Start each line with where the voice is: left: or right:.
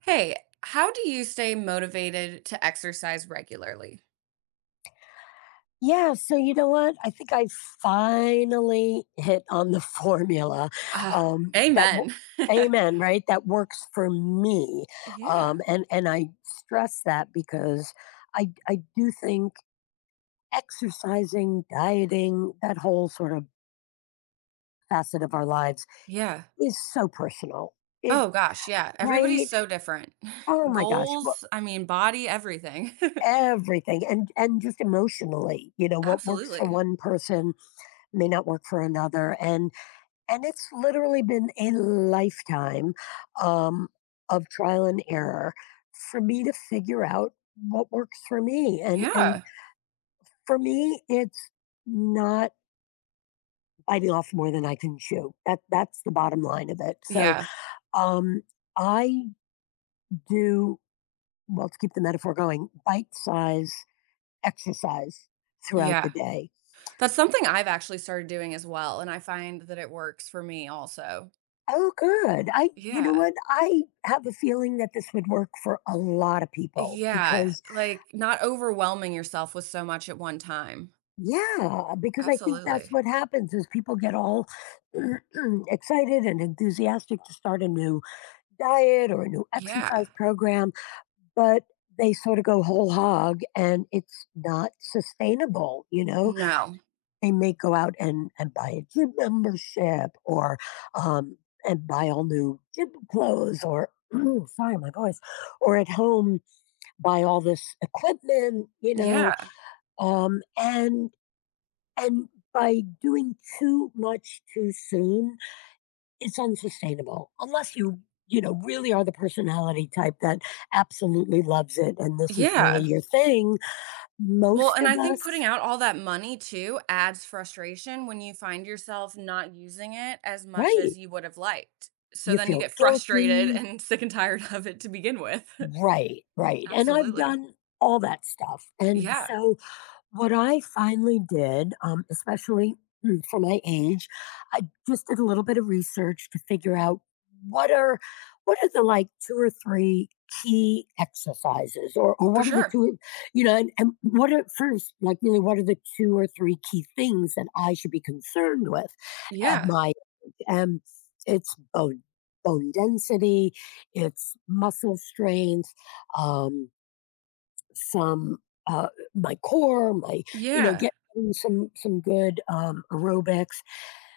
right: Hey, how do you stay motivated to exercise regularly?
left: Yeah, so you know what? I think I finally hit on the formula
right: Ah,
left: um, that, wo-
right: amen.
left: amen, right? That works for me,
right: Yeah.
left: and I stress that because I do think exercising, dieting, that whole sort of facet of our lives
right: Yeah.
left: is so personal. It.
right: Oh gosh, yeah. Everybody's
left: Right?
right: so different.
left: Oh my gosh, what
right: Goals, I mean, body, everything.
left: everything and just emotionally, what works for
right: Absolutely.
left: one person may not work for another, and it's literally been a lifetime um, of trial and error for me to figure out what works for me and
right: Yeah.
left: for me it's not biting off more than I can chew. That's the bottom line of it. So
right: Yeah.
left: um I do well to keep the metaphor going, bite size exercise throughout the
right: Yeah.
left: day.
right: That's something I've actually started doing as well, and I find that it works for me also.
left: Oh good. I You know
right: Yeah.
left: what? I have a feeling that this would work for a lot of people
right: Yeah.
left: because...
right: Like not overwhelming yourself with so much at one time.
left: Yeah, because I think that's
right: Absolutely.
left: what happens is people get all excited and enthusiastic to start a new diet or a new
right: Yeah.
left: exercise program, but they sort of go whole hog and it's not sustainable, you know?
right: No.
left: They may go out and buy a gym membership, or um, and buy all new gym clothes, or sorry, my voice, or at home buy all this equipment,
right: Yeah.
left: um, and and by doing too much too soon, it's unsustainable. Unless you, you know, really are the personality type that absolutely loves it and this is really
right: Yeah.
left: your thing.
right: Well,
left: Most
right: and
left: of
right: I think
left: us...
right: putting out all that money too adds frustration when you find yourself not using it as much
left: right.
right: as you would have liked. So
left: You
right: then you
left: feel
right: get frustrated
left: guilty.
right: and sick and tired of it to begin with.
left: Right, right. And I've
right: Absolutely.
left: done all that stuff. And
right: Yeah,
left: so what I finally did, especially, for my age, I just did a little bit of research to figure out what are what are the, like, two or three key exercises, or
right: for
left: what are the
right: sure.
left: two, you know, and what are first, like, really, what are the two or three key things that I should be concerned with at
right: Yeah.
left: my um it's bone density, it's muscle strength, um some uh, my core, my—
right: Yeah.
left: get in some good aerobics.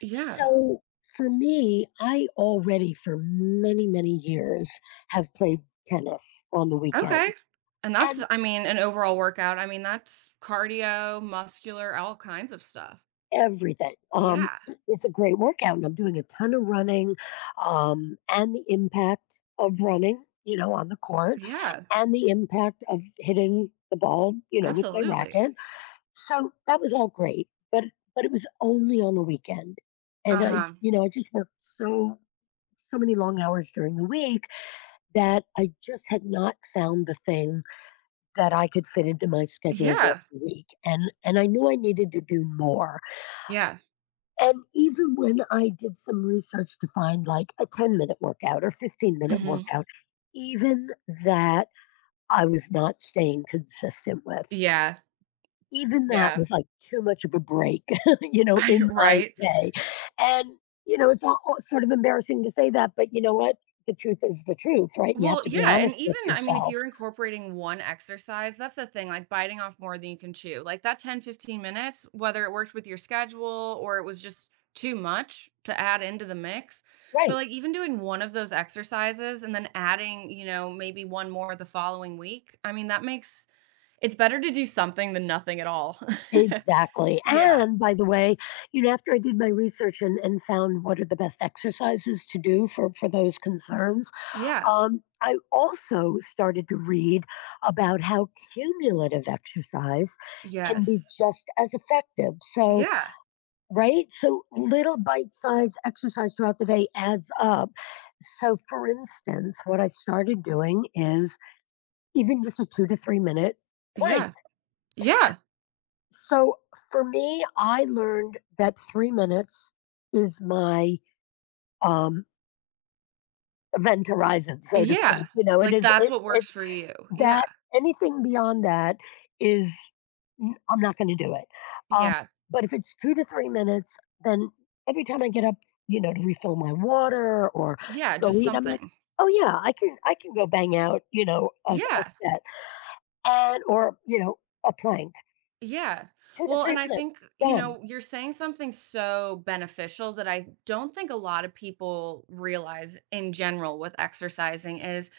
right: Yeah.
left: So for me, I already for many, many years have played tennis on the
right: Okay.
left: weekend
right: And that's,
left: and
right: I mean, an overall workout. I mean, that's cardio, muscular, all kinds of stuff.
left: everything.
right: Yeah.
left: It's a great workout, and I'm doing a ton of running, and the impact of running, you know, on the court,
right: Yeah.
left: and the impact of hitting the ball, you know, with my
right: Absolutely.
left: racket. So that was all great, but it was only on the weekend, and
right: Uh
left: I,
right: huh.
left: you know, I just worked so many long hours during the week that I just had not found the thing that I could fit into my schedule during
right: Yeah.
left: the week, and I knew I needed to do more.
right: Yeah.
left: And even when I did some research to find, like, a 10 minute workout or 15 minute
right: Hmm.
left: workout, even that, I was not staying consistent with.
right: Yeah.
left: Even that
right: Yeah.
left: was, like, too much of a break, you know, in my
right: Right.
left: day. And, you know, it's all sort of embarrassing to say that, but you know what? The truth is the truth, right? And you have
right: Well,
left: to be
right: yeah, and
left: honest with
right: even I mean, if
left: yourself.
right: you're incorporating one exercise, that's the thing, like biting off more than you can chew. Like that 10-15 minutes, whether it worked with your schedule or it was just too much to add into the mix. But
left: Right.
right: like even doing one of those exercises and then adding, you know, maybe one more the following week. I mean, that makes it's better to do something than nothing at all.
left: Exactly,
right: Yeah.
left: and by the way, you know, after I did my research and found what are the best exercises to do for those concerns,
right: Yeah.
left: I also started to read about how cumulative exercise can be
right: Yes.
left: just as effective, so...
right: Yeah.
left: right? So little bite-sized exercise throughout the day adds up. So, for instance, what I started doing is even just a 2 to 3 minute plank.
right: Yeah. Yeah.
left: So for me, I learned that 3 minutes is my, um, event horizon, so to
right: Yeah.
left: speak. You know, it
right: Like
left: is,
right: that's
left: it
right: what works
left: it's
right: for you.
left: that—
right: Yeah.
left: anything beyond that is... N I'm not gonna do it. Um,
right: Yeah.
left: but if it's 2 to 3 minutes, then every time I get up, you know, to refill my water or to
right: Yeah,
left: go
right: just
left: eat, I'm like,
right: something.
left: "Oh, yeah, I can— I can go bang out, you know, a
right: Yeah.
left: set, and or, you know, a plank.
right: Yeah.
left: 2 to
right: Well,
left: 3
right: and I think,
left: minutes,
right: you
left: done."
right: know, you're saying something so beneficial that I don't think a lot of people realize in general with exercising is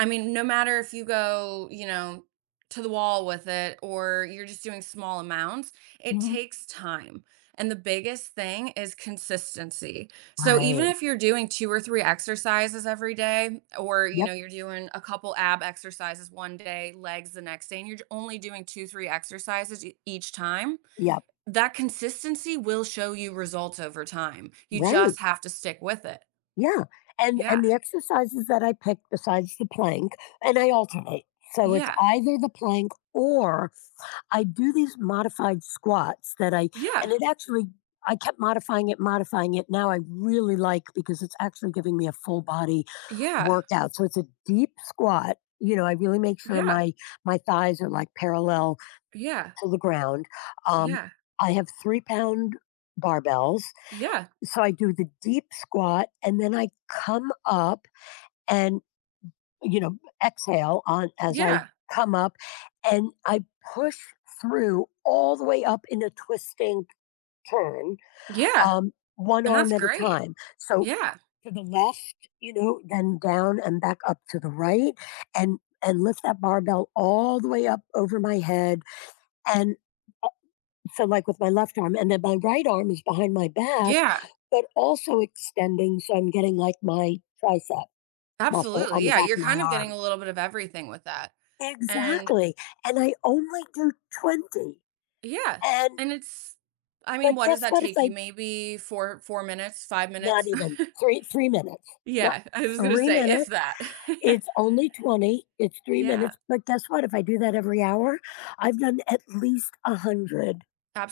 right: I mean, no matter if you go, you know, to the wall with it or you're just doing small amounts, it
left: Mhm.
right: takes time. And the biggest thing is consistency. So even
left: Right.
right: if you're doing two or three exercises every day, or you
left: Yep,
right: know, you're doing a couple ab exercises one day, legs the next day, and you're only doing two, three exercises each time,
left: yep.
right: that consistency will show you results over time. You
left: Right.
right: just have to stick with it.
left: Yeah. And
right: Yeah.
left: and the exercises that I pick besides the plank— and I alternate. So it's
right: Yeah.
left: either the plank or I do these modified squats that I—
right: Yeah.
left: and it actually— I kept modifying it, modifying it. Now I really like, because it's actually giving me a full body
right: Yeah.
left: workout. So it's a deep squat. You know, I really make sure
right: Yeah.
left: my thighs are, like, parallel
right: Yeah.
left: to the ground. Um,
right: Yeah,
left: I have 3 pound barbells,
right: yeah,
left: so I do the deep squat, and then I come up and, you know, exhale on, as I
right: yeah,
left: come up, and I push through all the way up in a twisting turn,
right: yeah,
left: one
right: and
left: arm
right: that's
left: at a
right: great.
left: time. So
right: Yeah,
left: to the left, you know, then down and back up to the right, and lift that barbell all the way up over my head. And so like with my left arm, and then my right arm is behind my back,
right: yeah,
left: but also extending. So I'm getting, like, my tricep muscle on
right: absolutely,
left: the
right: yeah,
left: back
right: you're
left: of my
right: kind of getting
left: arm.
right: a little bit of everything with that, and
left: Exactly, and I only do 20,
right: yeah,
left: and—
right: and it's I mean,
left: but
right: what does
left: guess
right: that
left: what, if
right: take
left: I—
right: you? Maybe 4 minutes, 5
left: not
right: minutes?
left: even 3 minutes, not
right: Yeah, I was gonna
left: 3
right: say, if
left: minutes,
right: that.
left: it's only 20, it's 3
right: Yeah.
left: minutes, but guess what, if I do that every hour? I've done at least 100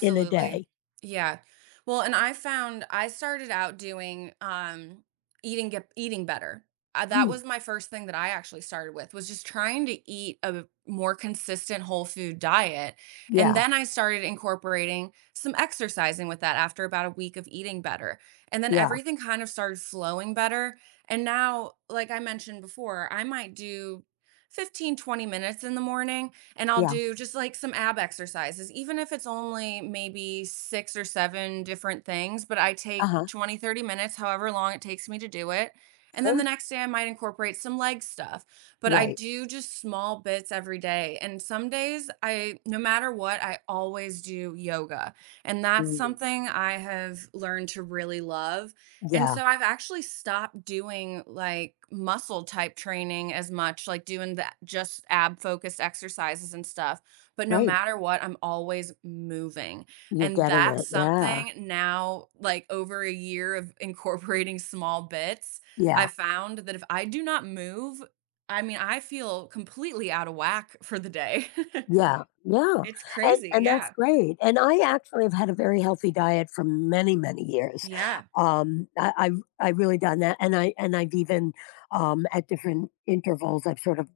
left: in a day.
right: Yeah. Well, and I found I started out doing eating better. That
left: Mm,
right: was my first thing that I actually started with was just trying to eat a more consistent whole food diet. And
left: yeah,
right: then I started incorporating some exercising with that after about a week of eating better. And then
left: yeah,
right: everything kind of started flowing better. And now, like I mentioned before, I might do 15-20 minutes in the morning and I'll
left: yeah,
right: do just like some ab exercises, even if it's only maybe six or seven different things, but I take
left: uh-huh,
right: 20, 30 minutes, however long it takes me to do it. And then the
left: sure,
right: next day, I might incorporate some leg stuff, but I
left: right,
right: do just small bits every day. And some days, I, no matter what, I always do yoga. And that's
left: mm,
right: something I have learned to really love. And
left: yeah,
right: so I've actually stopped doing like muscle type training as much, like doing the just ab focused exercises and stuff. But no
left: right,
right: matter what, I'm always moving.
left: you're
right: And
left: getting it,
right: that's
left: yeah,
right: something now, like over a year of incorporating small bits,
left: yeah.
right: I found that if I do not move, I mean, I feel completely out of whack for the day.
left: Yeah, yeah,
right: It's
left: and
right: crazy.
left: that's
right: Yeah.
left: great, and I actually have had a very healthy diet for many, many years.
right: Yeah.
left: I really done that, and I— and I've even, at different intervals, I've sort of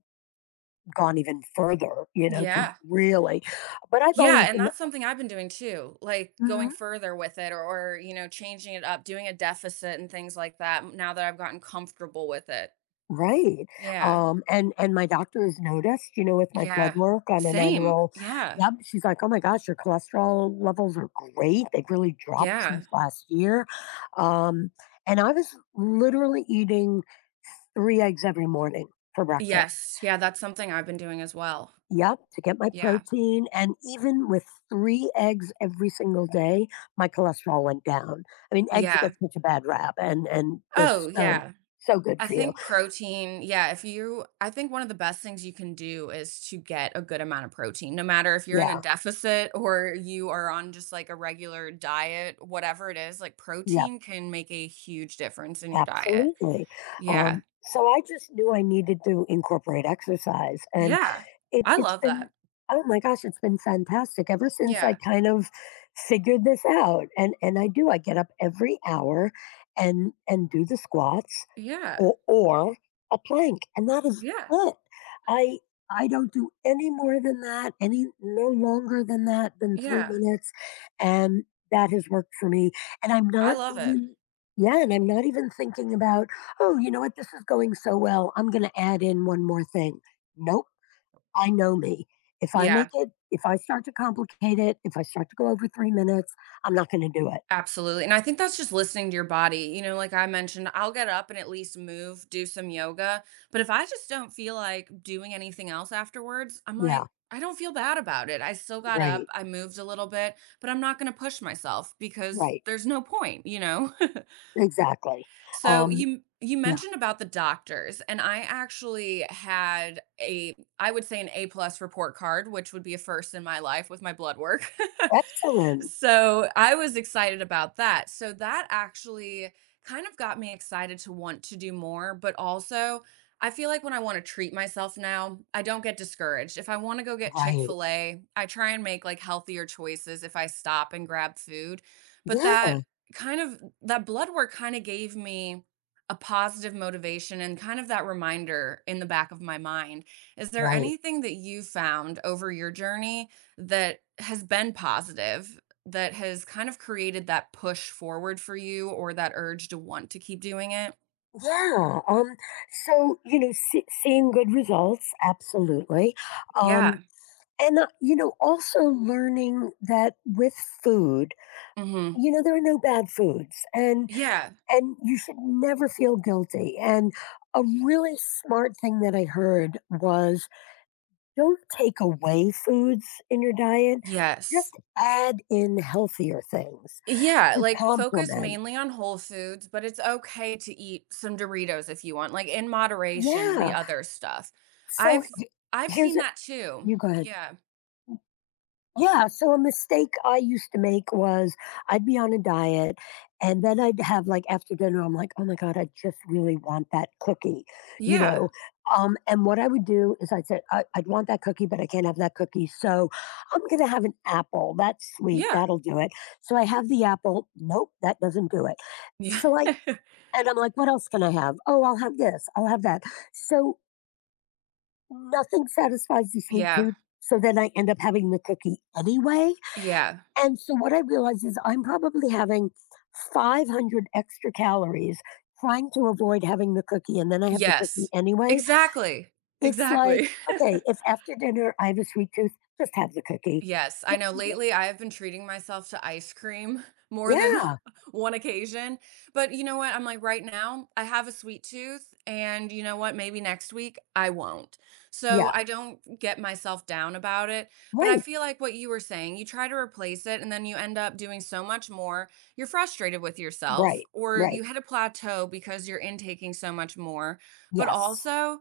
left: gone even further, you know, to
right: Yeah.
left: really— but I've always
right: Yeah, and
left: been...
right: that's something I've been doing too, like, going
left: Mhm.
right: further with it or, you know, changing it up, doing a deficit and things like that m now that I've gotten comfortable with it.
left: Right,
right: Yeah.
left: and my doctor has noticed, you know, with my blood
right: Yeah.
left: work on an
right: Same.
left: annual—
right: Yeah.
left: Yep, she's like, "Oh my gosh, your cholesterol levels are great. They've really dropped
right: Yeah.
left: since last year." Um, and I was literally eating 3 eggs every morning for breakfast.
right: Yes. Yeah, that's something I've been doing as well.
left: Yep, to get my
right: Yeah.
left: protein, and even with 3 eggs every single day, my cholesterol went down. I mean, eggs get
right: Yeah.
left: such a bad rap, and they're
right: Oh,
left: so,
right: yeah.
left: so good
right: I
left: for you.
right: think protein, yeah, if you I think one of the best things you can do is to get a good amount of protein, no matter if you're in a
left: Yeah,
right: deficit or you are on just like a regular diet, whatever it is, like
left: yeah.
right: protein can make a huge difference in your diet.
left: Absolutely.
right: Yeah.
left: So I just knew I needed to incorporate exercise. And
right: Yeah.
left: it
right: I
left: it's
right: love
left: been—
right: that.
left: oh my gosh, it's been fantastic ever since I
right: Yeah.
left: kind of figured this out, and I do, I get up every hour and do the squats
right: Yeah.
left: or a plank, and that is
right: Yeah.
left: it. I— I don't do any more than that, any— no longer than that, than 3
right: Yeah.
left: minutes, and that has worked for me, and I'm
right: I
left: not
right: love it.
left: even— yeah, and I'm not even thinking about, "Oh, you know what? This is going so well. I'm gonna add in one more thing." Nope. I know me. If I make
right: Yeah.
left: it— if I start to complicate it, if I start to go over 3 minutes, I'm not going to do it.
right: Absolutely, and I think that's just listening to your body, you know, like I mentioned, I'll get up and at least move, do some yoga, but if I just don't feel like doing anything else afterwards, I'm
left: Yeah,
right: like, I don't feel bad about it. I still got up,
left: right,
right: I moved a little bit, but I'm not gonna push myself because
left: right,
right: there's no point, you know?
left: exactly.
right: So
left: Um,
right: you
left: yeah,
right: mentioned about the doctors, and I actually had a I would say an A plus report card, which would be a first in my life with my blood work.
left: excellent.
right: So I was excited about that. So that actually kind of got me excited to want to do more, but also I feel like when I want to treat myself now, I don't get discouraged. If I want to go get
left: Right.
right: Chick-fil-A, I try and make like healthier choices if I stop and grab food. But
left: Yeah,
right: that kind of that blood work kind of gave me a positive motivation and kind of that reminder in the back of my mind. Is there
left: right.
right: anything that you found over your journey that has been positive that has kind of created that push forward for you or that urge to want to keep doing it?
left: Yeah. So, you know, see— seeing good results, absolutely. Um,
right: Yeah.
left: and, you know, also learning that with food,
right: Mhm.
left: you know, there are no bad foods. And—
right: Yeah.
left: and you should never feel guilty. And a really smart thing that I heard was, don't take away foods in your diet,
right: Yes.
left: just add in healthier things
right: Yeah,
left: to
right: like focus
left: complement.
right: mainly on whole foods, but it's okay to eat some Doritos if you want, like in moderation, the
left: Yeah.
right: other stuff.
left: So
right: I've I've
left: here's
right: seen
left: a—
right: that too.
left: you go ahead.
right: Yeah.
left: Yeah, so a mistake I used to make was, I'd be on a diet and then I'd have, like, after dinner I'm like, "Oh my god, I just really want that cookie." You
right: Yeah.
left: know? And what I would do is I'd say, "I'd want that cookie, but I can't have that cookie. So, I'm going to have an apple. That's sweet.
right: Yeah.
left: That'll do it." So I have the apple. Nope, that doesn't do it.
right: Yeah.
left: So I and I'm like, "What else can I have?" "Oh, I'll have this. I'll have that." So nothing satisfies the sweet
right: Yeah.
left: tooth. So then I end up having the cookie anyway,
right: Yeah.
left: and so what I realize is I'm probably having 500 extra calories trying to avoid having the cookie, and then I have the cookie
right: Yes.
left: anyway.
right: Exactly.
left: It's
right: Exactly.
left: like, okay, if after dinner I have a sweet tooth, just have the cookie.
right: Yes, I know lately I have been treating myself to ice cream more than
left: Yeah,
right: one occasion. But you know what? I'm like, right now, I have a sweet tooth. And you know what? Maybe next week I won't. So
left: yeah,
right: I don't get myself down about it. But I
left: right,
right: feel like what you were saying, you try to replace it and then you end up doing so much more. You're frustrated with yourself
left: right,
right: or you
left: right.
right: hit a plateau because you're intaking so much more. But
left: Yes,
right: also,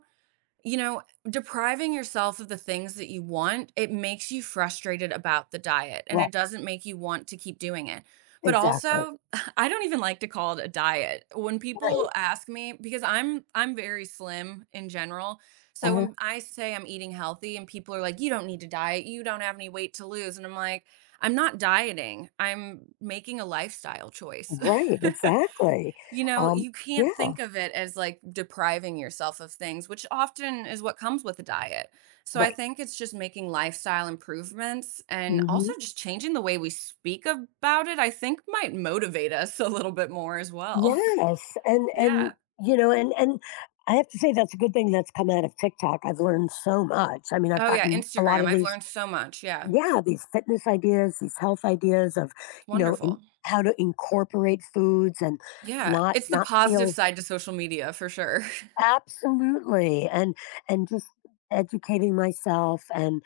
right: you know, depriving yourself of the things that you want, it makes you frustrated about the diet and
left: right,
right: it doesn't make you want to keep doing it. But
left: exactly,
right: also, I don't even like to call it a diet. When
left: right,
right: people ask me because I'm very slim in general. So
left: uh,
right: when I say I'm eating healthy and people are like, "You don't need to diet. You don't have any weight to lose." And I'm like, "I'm not dieting. I'm making a lifestyle choice."
left: right, exactly.
right: You know,
left: Um,
right: you can't
left: yeah,
right: think of it as, like, depriving yourself of things, which often is what comes with a diet. So I
left: right.
right: think it's just making lifestyle improvements and
left: Hmm.
right: also just changing the way we speak about it, I think might motivate us a little bit more as well.
left: Yes, and,
right: Yeah.
left: you know, and I have to say that's a good thing that's come out of TikTok. I've learned so much. I mean, I've
right: Oh, yeah,
left: gotten a lot
right: Instagram,
left: of
right: I've
left: these—
right: learned so much, yeah.
left: yeah, these fitness ideas, these health ideas of,
right: It's
left: you know, in—
right: wonderful.
left: how to incorporate foods and
right: Yeah,
left: not—
right: it's the
left: not
right: positive
left: feel...
right: side to social media for sure.
left: Absolutely, and just educating myself, and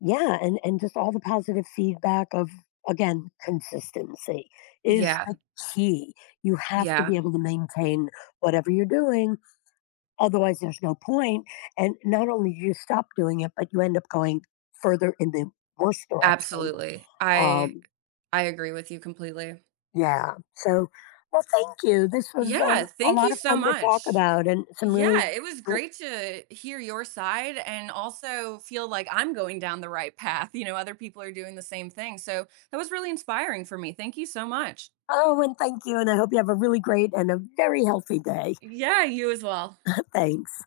left: yeah, and just all the positive feedback of, again, consistency is
right: Yeah,
left: the key. You have to
right: yeah,
left: be able to maintain whatever you're doing, otherwise there's no point. And not only do you stop doing it, but you end up going further in the worst direction.
right: absolutely. I
left: Um
right: I agree with you completely.
left: yeah. So... well, thank you. This was,
right: Yeah,
left: a
right: thank
left: lot
right: you
left: of
right: so
left: fun to talk
right: much.
left: about and some really—
right: Yeah, it was great to hear your side and also feel like I'm going down the right path. You know, other people are doing the same thing. So that was really inspiring for me. Thank you so much.
left: Oh, and thank you, and I hope you have a really great and a very healthy day.
right: Yeah, you as well.
left: Thanks.